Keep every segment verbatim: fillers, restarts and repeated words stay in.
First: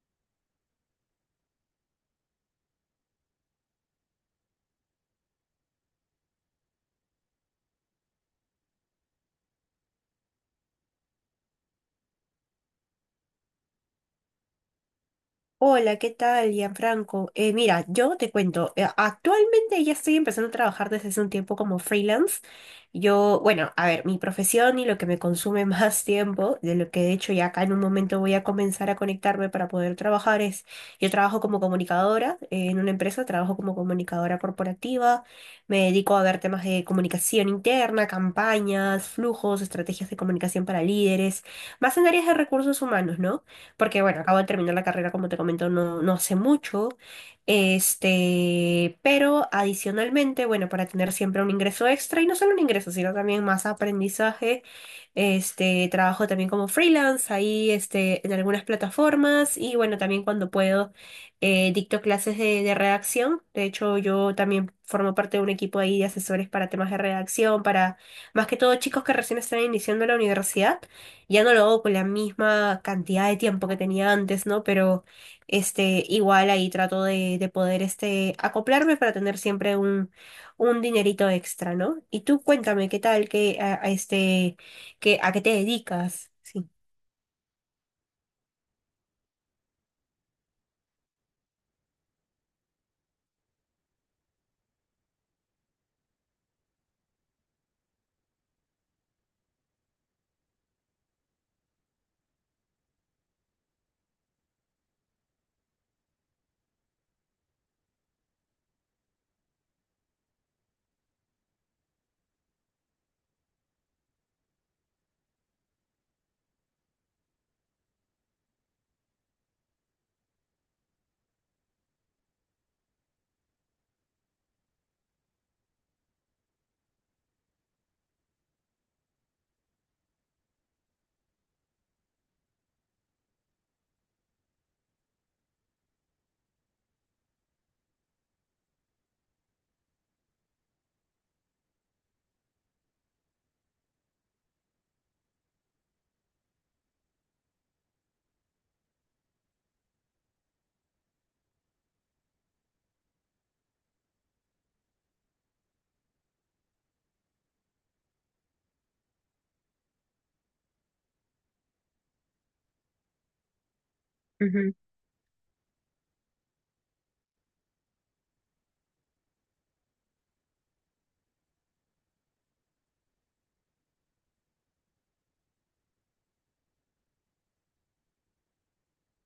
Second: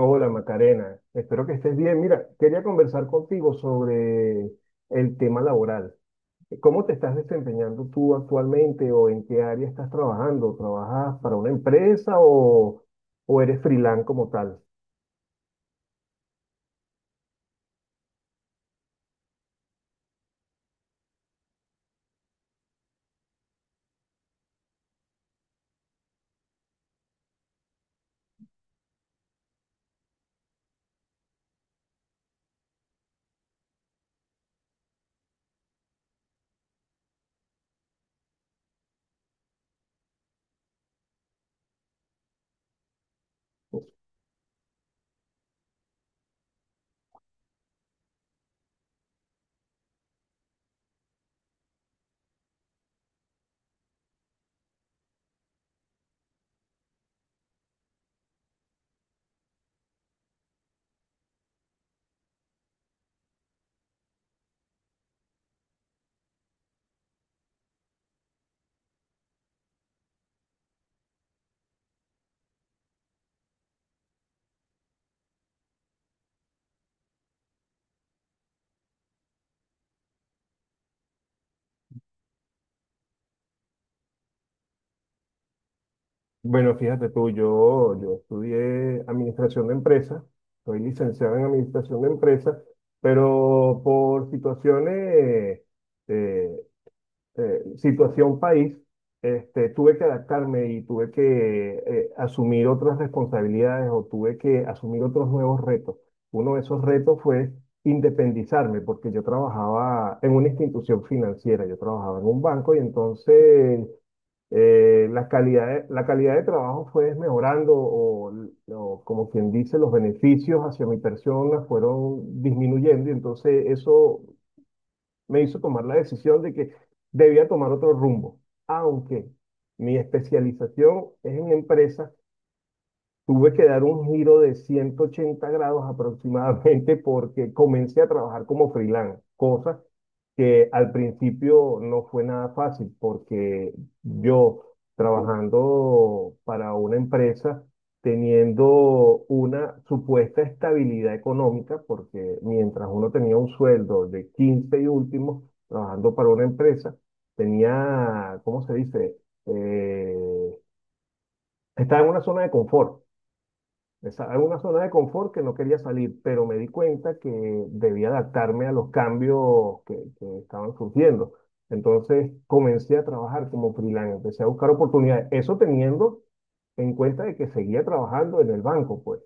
Hola Macarena, espero que estés bien. Mira, quería conversar contigo sobre el tema laboral. ¿Cómo te estás desempeñando tú actualmente o en qué área estás trabajando? ¿Trabajas para una empresa o, o eres freelance como tal? Hola, ¿qué tal, Gianfranco? Eh, mira, yo te cuento, eh, actualmente ya estoy empezando a trabajar desde hace un tiempo como freelance. Yo, bueno, a ver, mi profesión y lo que me consume más tiempo, de lo que de hecho ya acá en un momento voy a comenzar a conectarme para poder trabajar es, yo trabajo como comunicadora, eh, en una empresa. Trabajo como comunicadora corporativa. Me dedico a ver temas de comunicación interna, campañas, flujos, estrategias de comunicación para líderes, más en áreas de recursos humanos, ¿no? Porque bueno, acabo de terminar la carrera, como te comento, no, no hace mucho. este, pero adicionalmente, bueno, para tener siempre un ingreso extra, y no solo un ingreso, sino también más aprendizaje. este, trabajo también como freelance ahí, este, en algunas plataformas. Y bueno, también cuando puedo, eh, dicto clases de, de redacción. De hecho, yo también formo parte de un equipo ahí de asesores para temas de redacción, para más que todo chicos que recién están iniciando la universidad. Ya no lo hago con la misma cantidad de tiempo que tenía antes, ¿no? Pero este, igual ahí trato de, de poder, este, acoplarme para tener siempre un, un dinerito extra, ¿no? Y tú cuéntame, ¿qué tal? ¿Qué, a, a este, qué, a qué te dedicas? Sí. Bueno, fíjate tú, yo, yo estudié administración de empresas, soy licenciado en administración de empresas, pero por situaciones eh, eh, situación país, este, tuve que adaptarme y tuve que eh, asumir otras responsabilidades o tuve que asumir otros nuevos retos. Uno de esos retos fue independizarme, porque yo trabajaba en una institución financiera, yo trabajaba en un banco y entonces eh, la calidad de, la calidad de trabajo fue mejorando o, o como quien dice, los beneficios hacia mi persona fueron disminuyendo y entonces eso me hizo tomar la decisión de que debía tomar otro rumbo, aunque mi especialización es en empresas. Tuve que dar un giro de ciento ochenta grados aproximadamente porque comencé a trabajar como freelance, cosa que al principio no fue nada fácil porque yo trabajando para una empresa, teniendo una supuesta estabilidad económica, porque mientras uno tenía un sueldo de quince y último, trabajando para una empresa, tenía, ¿cómo se dice? Eh, Estaba en una zona de confort. Estaba en una Ujú. zona de confort que no quería salir, pero me di cuenta que debía adaptarme a los cambios que, que estaban surgiendo. Entonces comencé a trabajar como freelance, empecé a buscar oportunidades. Eso teniendo en cuenta de que seguía trabajando en el banco, pues.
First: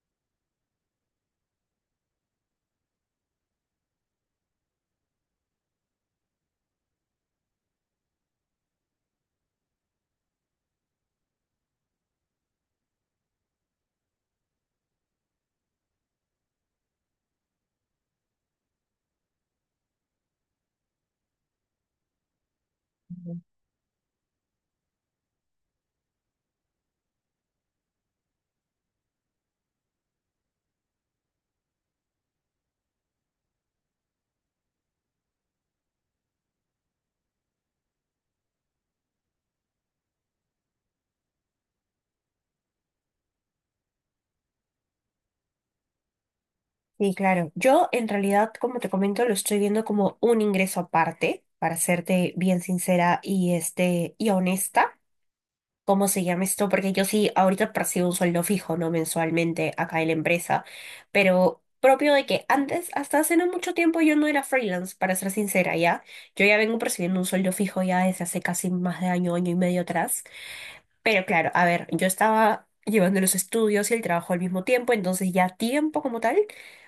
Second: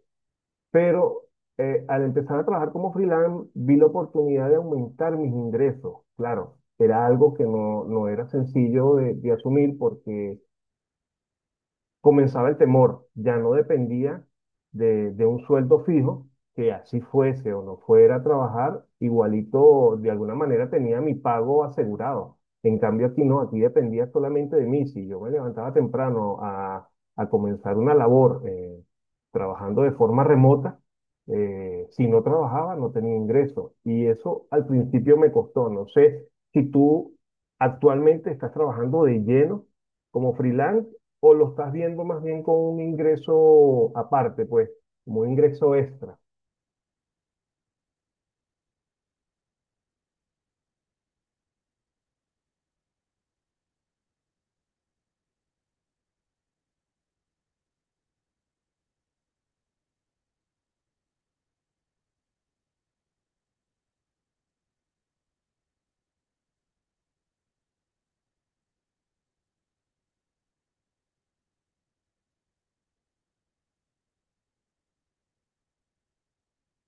Pero eh, al empezar a trabajar como freelance, vi la oportunidad de aumentar mis ingresos. Claro, era algo que no, no era sencillo de, de asumir porque comenzaba el temor, ya no dependía de, de un sueldo fijo, que así fuese o no fuera a trabajar, igualito de alguna manera tenía mi pago asegurado. En cambio aquí no, aquí dependía solamente de mí. Si yo me levantaba temprano a, a comenzar una labor eh, trabajando de forma remota, eh, si no trabajaba no tenía ingreso. Y eso al principio me costó. No sé si tú actualmente estás trabajando de lleno como freelance o lo estás viendo más bien con un ingreso aparte, pues, como un ingreso extra. Sí, claro. Yo en realidad, como te comento, lo estoy viendo como un ingreso aparte, para serte bien sincera y, este, y honesta. ¿Cómo se llama esto? Porque yo sí, ahorita percibo un sueldo fijo, ¿no? Mensualmente acá en la empresa, pero propio de que antes, hasta hace no mucho tiempo, yo no era freelance, para ser sincera, ¿ya? Yo ya vengo percibiendo un sueldo fijo ya desde hace casi más de año, año y medio atrás. Pero claro, a ver, yo estaba llevando los estudios y el trabajo al mismo tiempo, entonces ya tiempo como tal,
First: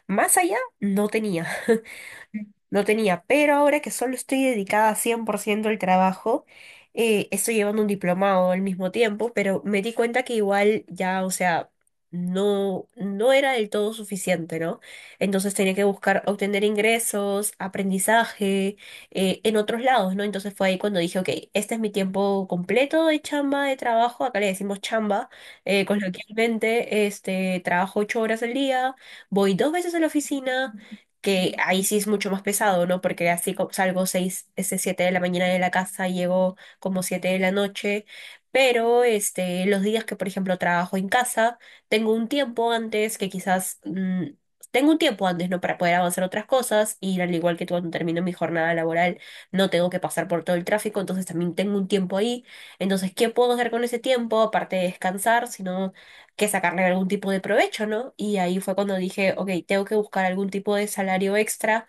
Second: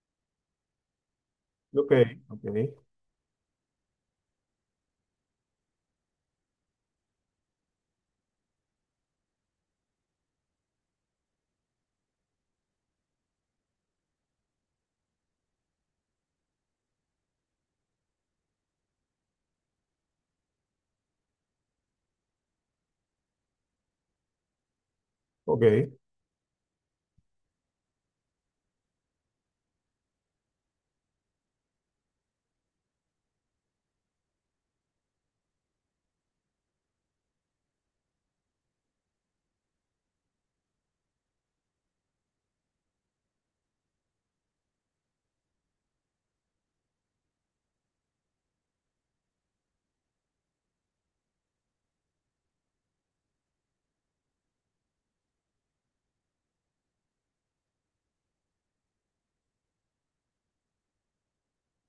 más allá, no tenía. Ok, ok, No tenía, pero ahora que solo estoy dedicada cien por ciento al trabajo, eh, estoy llevando un diplomado al mismo tiempo, pero me di cuenta que igual ya, o sea, no, no era del todo suficiente, ¿no? Entonces tenía que buscar obtener ingresos, aprendizaje, eh, en otros lados, ¿no? Entonces fue ahí cuando dije, ok, este es mi tiempo completo de chamba, de trabajo, acá le decimos chamba, eh, ok. coloquialmente. este, trabajo ocho horas al día, voy dos veces a la oficina, que ahí sí es mucho más pesado, ¿no? Porque así co- salgo seis, este, siete de la mañana de la casa, llego como siete de la noche. Pero este, los días que, por ejemplo, trabajo en casa, tengo un tiempo antes que quizás... mm, tengo un tiempo antes, ¿no? Para poder avanzar otras cosas, y al igual que cuando termino mi jornada laboral no tengo que pasar por todo el tráfico, entonces también tengo un tiempo ahí. Entonces, ¿qué puedo hacer con ese tiempo? Aparte de descansar, sino que sacarle algún tipo de provecho, ¿no? Y ahí fue cuando dije, ok, tengo que buscar algún tipo de salario extra,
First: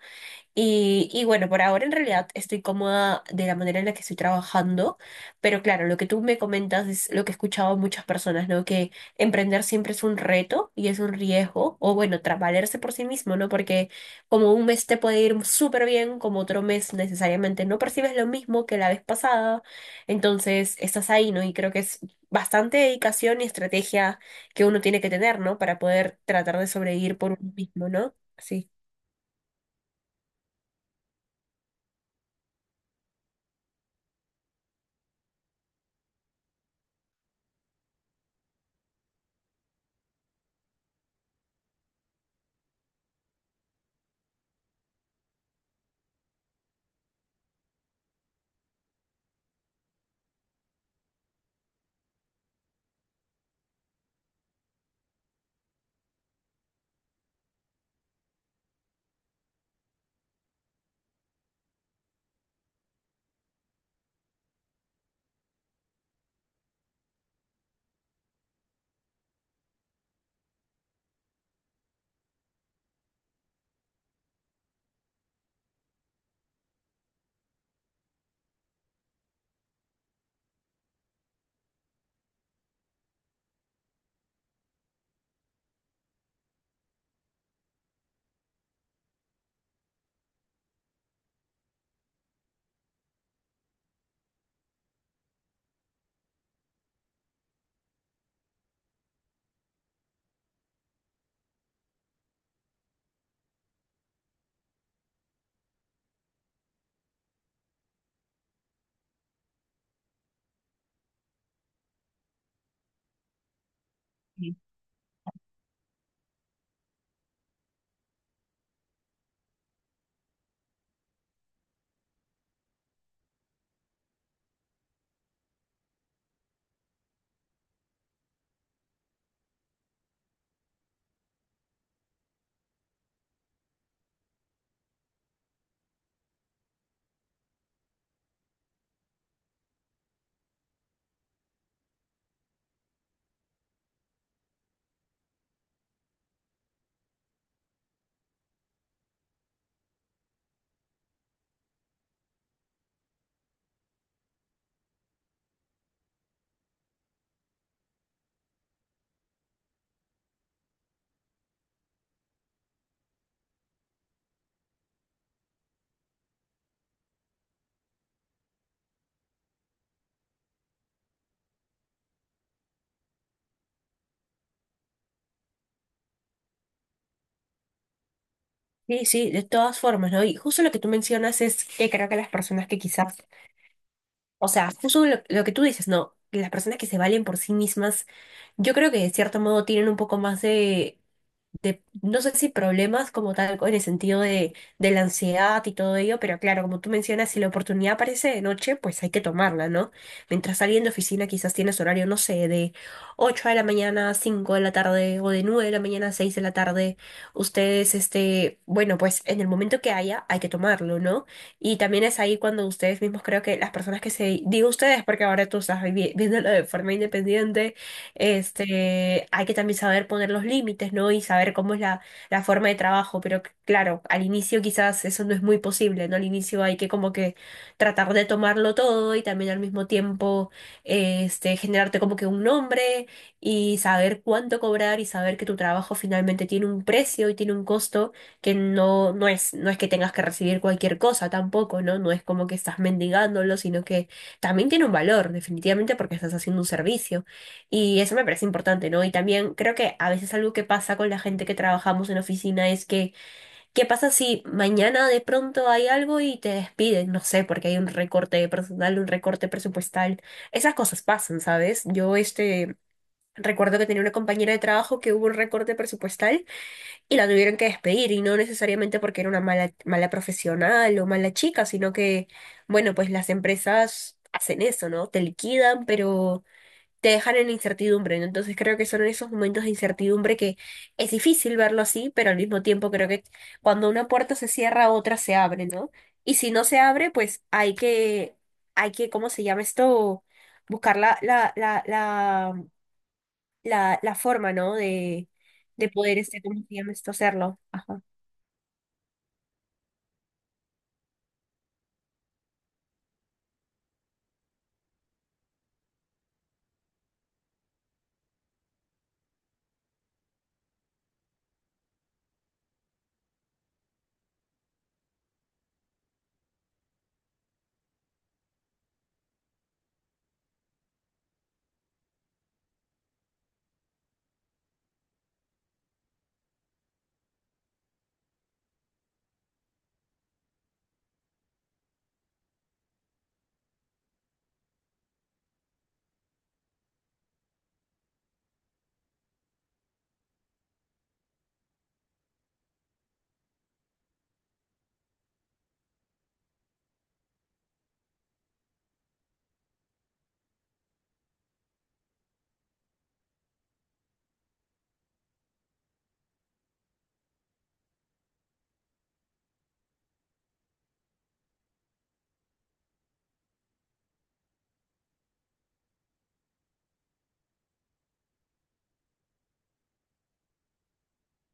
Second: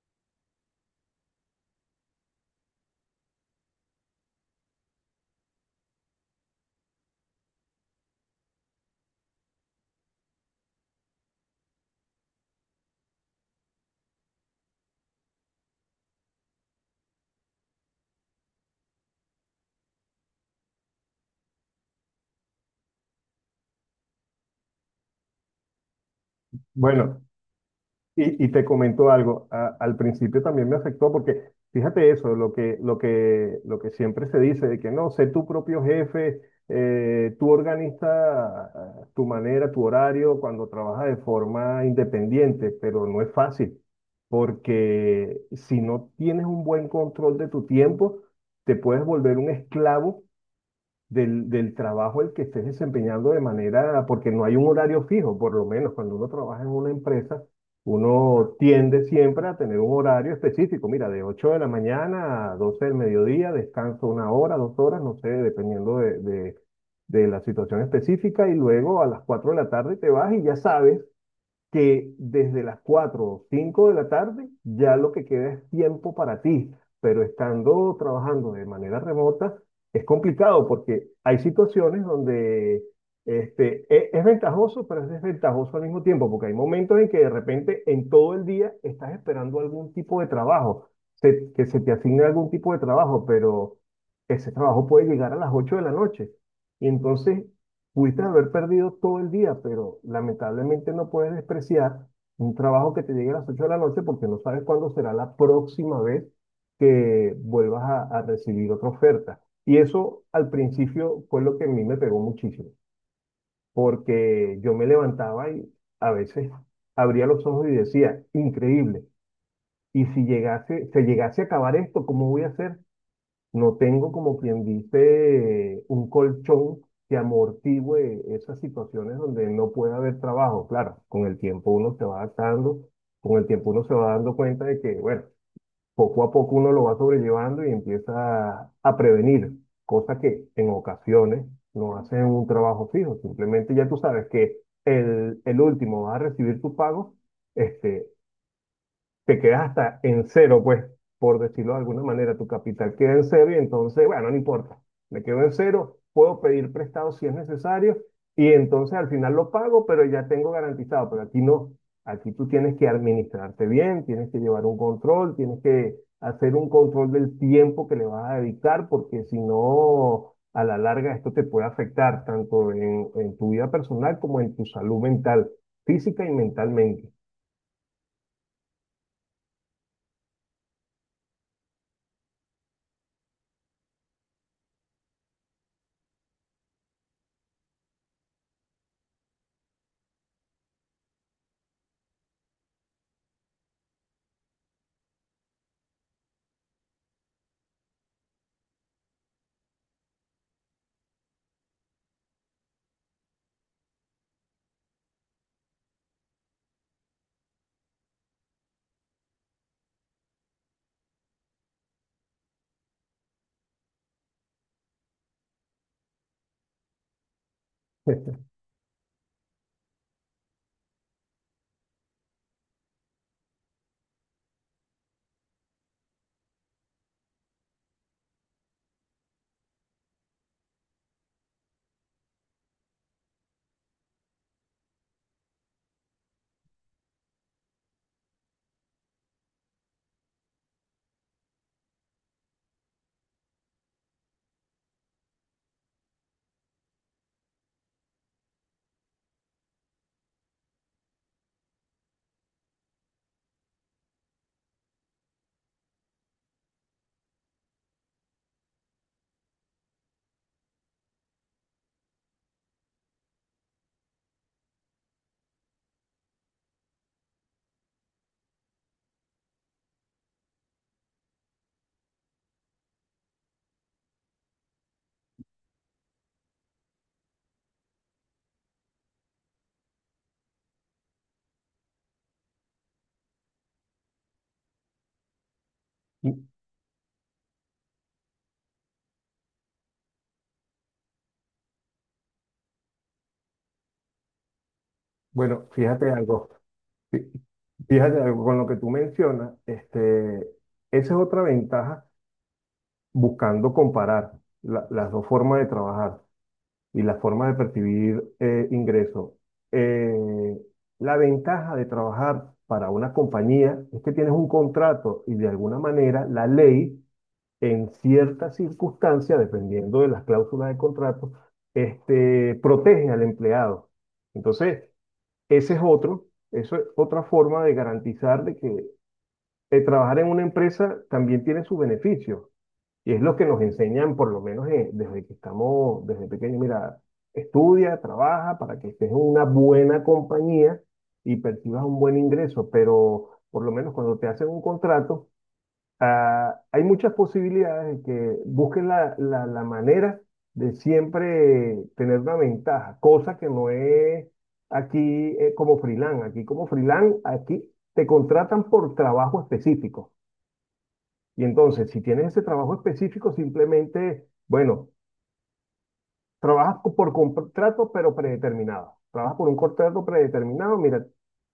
y, y bueno, por ahora en realidad estoy cómoda de la manera en la que estoy trabajando. Pero claro, lo que tú me comentas es lo que he escuchado a muchas personas, ¿no? Que emprender siempre es un reto y es un riesgo, o bueno, tra- valerse por sí mismo, ¿no? Porque como un mes te puede ir súper bien, como otro mes necesariamente no percibes lo mismo que la vez pasada, entonces estás ahí, ¿no? Y creo que es bastante dedicación y estrategia que uno tiene que tener, ¿no? Para poder tratar de sobrevivir Bueno. por uno mismo, ¿no? Y, y te Sí. comento algo, a- al principio también me afectó porque fíjate eso, lo que, lo que, lo que siempre se dice de que no, sé tu propio jefe, eh, tú organiza eh, tu manera, tu horario cuando trabajas de forma independiente, pero no es fácil porque si no tienes un buen control de tu tiempo, te puedes volver un esclavo del, del trabajo el que estés desempeñando de manera, porque no hay un horario fijo, por lo menos cuando uno trabaja en una empresa, uno tiende siempre a tener un horario específico, mira, de ocho de la mañana a doce del mediodía, descanso una hora, dos horas, no sé, dependiendo de, de, de la situación específica, y luego a las cuatro de la tarde te vas y ya sabes que desde las cuatro o cinco de la tarde ya lo que queda es tiempo para ti, pero estando trabajando de manera remota es complicado porque hay situaciones donde este, e- es ventajoso, pero es desventajoso al mismo tiempo, porque hay momentos en que de repente en todo el día estás esperando algún tipo de trabajo, se- que se te asigne algún tipo de trabajo, pero ese trabajo puede llegar a las ocho de la noche. Y entonces pudiste haber perdido todo el día, pero lamentablemente no puedes despreciar un trabajo que te llegue a las ocho de la noche porque no sabes cuándo será la próxima vez que vuelvas a, a recibir otra oferta. Y eso al principio fue lo que a mí me pegó muchísimo, porque yo me levantaba y a veces abría los ojos y decía, increíble, y si llegase, se llegase a acabar esto, ¿cómo voy a hacer? No tengo, como quien dice, un colchón que amortigüe esas situaciones donde no puede haber trabajo. Claro, con el tiempo uno se va adaptando, con el tiempo uno se va dando cuenta de que, bueno, poco a poco uno lo va sobrellevando y empieza a prevenir, cosas que en ocasiones no hacen un trabajo fijo. Simplemente ya tú sabes que el, el último va a recibir tu pago este, te quedas hasta en cero, pues, por decirlo de alguna manera, tu capital queda en cero y entonces, bueno, no importa, me quedo en cero, puedo pedir prestado si es necesario y entonces al final lo pago, pero ya tengo garantizado, pero aquí no, aquí tú tienes que administrarte bien, tienes que llevar un control, tienes que hacer un control del tiempo que le vas a dedicar, porque si no, a la larga esto te puede afectar tanto en, en tu vida personal como en tu salud mental, física y mentalmente. Sí, sí, de todas formas, ¿no? Y justo lo que tú mencionas es que creo que las personas que quizás, o sea, justo lo, lo que tú dices, ¿no? Que Las personas que se valen por sí mismas, yo creo que de cierto modo tienen un poco más de de, no sé, si problemas como tal, en el sentido de, de la ansiedad y todo ello. Pero claro, como tú mencionas, si la oportunidad aparece de noche, pues hay que tomarla, ¿no? Mientras alguien de oficina quizás tienes horario, no sé, de ocho de la mañana a cinco de la tarde o de nueve de la mañana a seis de la tarde, ustedes, este, bueno, pues en el momento que haya, hay que tomarlo, ¿no? Y también es ahí cuando ustedes mismos creo que las personas que se, digo ustedes, porque ahora tú estás vivi- viéndolo de forma independiente. este, hay que también saber poner los límites, ¿no? Y saber cómo es la, la forma de trabajo. Pero c- claro, al inicio quizás eso no es muy posible, ¿no? Al inicio hay que como que tratar de tomarlo todo y también al mismo tiempo, este, generarte como que un nombre y saber cuánto cobrar y saber que tu trabajo finalmente tiene un precio y tiene un costo, que no, no es, no es que tengas que recibir cualquier cosa tampoco, ¿no? No es como que estás mendigándolo, sino que también tiene un valor, definitivamente, porque estás haciendo un servicio. Y eso me parece importante, ¿no? Y también creo que a veces algo que pasa con la gente que trabajamos en oficina es que, ¿qué pasa si mañana de pronto hay algo y te despiden? No sé, porque hay un recorte de personal, un recorte presupuestal. Esas cosas pasan, ¿sabes? Yo este recuerdo que tenía una compañera de trabajo, que hubo un recorte presupuestal y la tuvieron que despedir, y no necesariamente porque era una mala, mala profesional o mala chica, sino que, bueno, pues las empresas hacen eso, ¿no? Te liquidan, pero te dejan en incertidumbre, ¿no? Entonces creo que son esos momentos de incertidumbre, que es difícil verlo así, pero al mismo tiempo creo que cuando una puerta se cierra, otra se abre, ¿no? Y si no se abre, pues hay que, hay que, ¿cómo se llama esto? Buscar la, la, la, la, la, la forma, ¿no? De, Bueno, de fíjate poder, este, algo, ¿cómo se llama esto? fí- Hacerlo. Ajá. fíjate algo con lo que tú mencionas, este, esa es otra ventaja buscando comparar la- las dos formas de trabajar y la forma de percibir eh, ingresos. Eh, la ventaja de trabajar para una compañía es que tienes un contrato y de alguna manera la ley, en ciertas circunstancias, dependiendo de las cláusulas de contrato, este, protege al empleado. Entonces, ese es otro, eso es otra forma de garantizar de que el trabajar en una empresa también tiene sus beneficios. Y es lo que nos enseñan, por lo menos eh, desde que estamos, desde pequeños. Mira, estudia, trabaja para que estés en una buena compañía y percibas un buen ingreso. Pero por lo menos cuando te hacen un contrato, ah, hay muchas posibilidades de que busquen la, la, la manera de siempre tener una ventaja, cosa que no es aquí eh, como freelance. Aquí como freelance, aquí te contratan por trabajo específico. Y entonces, si tienes ese trabajo específico, simplemente, bueno, Trabajas co- por contrato, pero predeterminado. Trabajas por un contrato predeterminado. Mira,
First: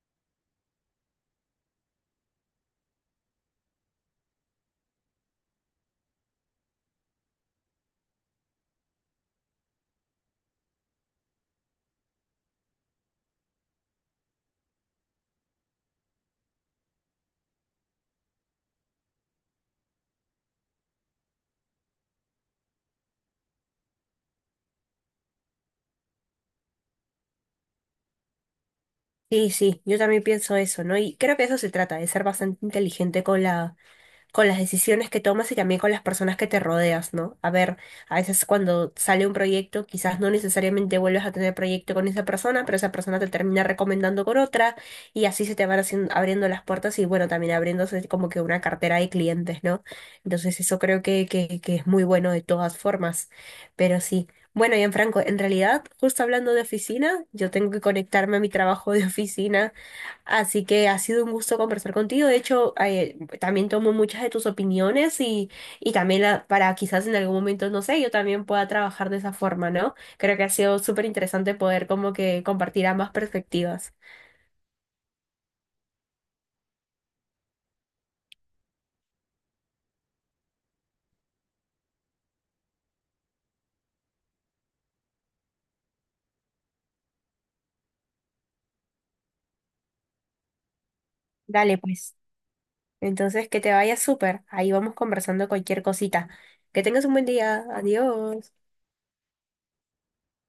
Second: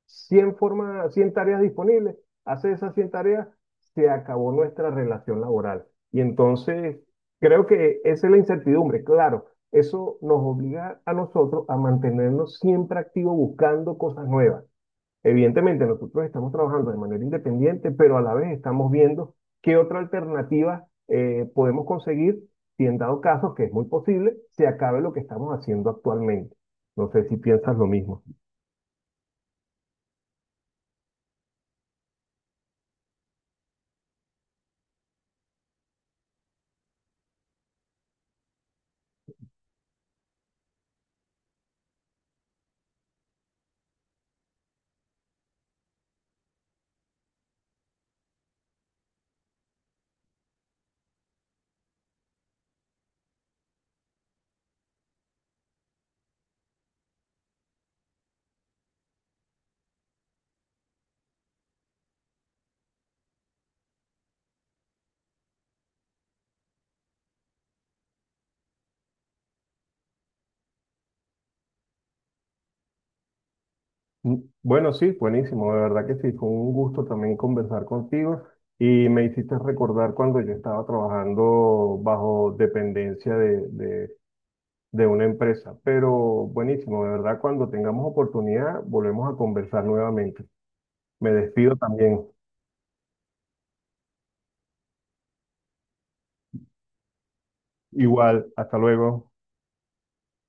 cien formas, cien tareas disponibles. Haces esas cien tareas, se acabó nuestra relación laboral. Y entonces, creo que esa es la incertidumbre. Claro, eso nos obliga a nosotros a mantenernos siempre activos buscando cosas nuevas. Evidentemente, nosotros estamos trabajando de manera independiente, pero a la vez estamos viendo qué otra alternativa eh, podemos conseguir si en dado caso, que es muy posible, se acabe lo que estamos haciendo actualmente. No sé si piensas lo mismo. Sí, sí, yo también pienso eso, ¿no? Y creo que eso se trata de ser bastante inteligente con la con las decisiones que tomas y también con las personas que te rodeas, ¿no? A ver, a veces cuando sale un proyecto, quizás no necesariamente vuelves a tener proyecto con esa persona, pero esa persona te termina recomendando con otra, y así se te van haciendo, abriendo las puertas, y bueno, también abriéndose como que una cartera de clientes, ¿no? Entonces eso creo que, que, que es muy bueno de todas formas, pero sí. Bueno, Franco, en realidad, justo hablando de oficina, yo tengo que conectarme a mi trabajo de oficina. Así que ha sido un gusto conversar contigo. De hecho, eh, también tomo muchas de tus opiniones, y, y también la- para quizás en algún momento, no sé, yo también pueda trabajar de esa forma, ¿no? Creo que ha sido súper interesante poder como que compartir ambas perspectivas. Bueno, sí, buenísimo. De verdad que sí, fue un gusto también conversar contigo y me hiciste recordar cuando yo estaba trabajando bajo dependencia de, de, de una empresa. Pero buenísimo, de verdad, cuando tengamos oportunidad, volvemos a conversar nuevamente. Me despido Dale, pues. también. Entonces, que te vaya súper. Ahí vamos conversando cualquier cosita. Que tengas un buen día. Igual, Adiós. hasta luego.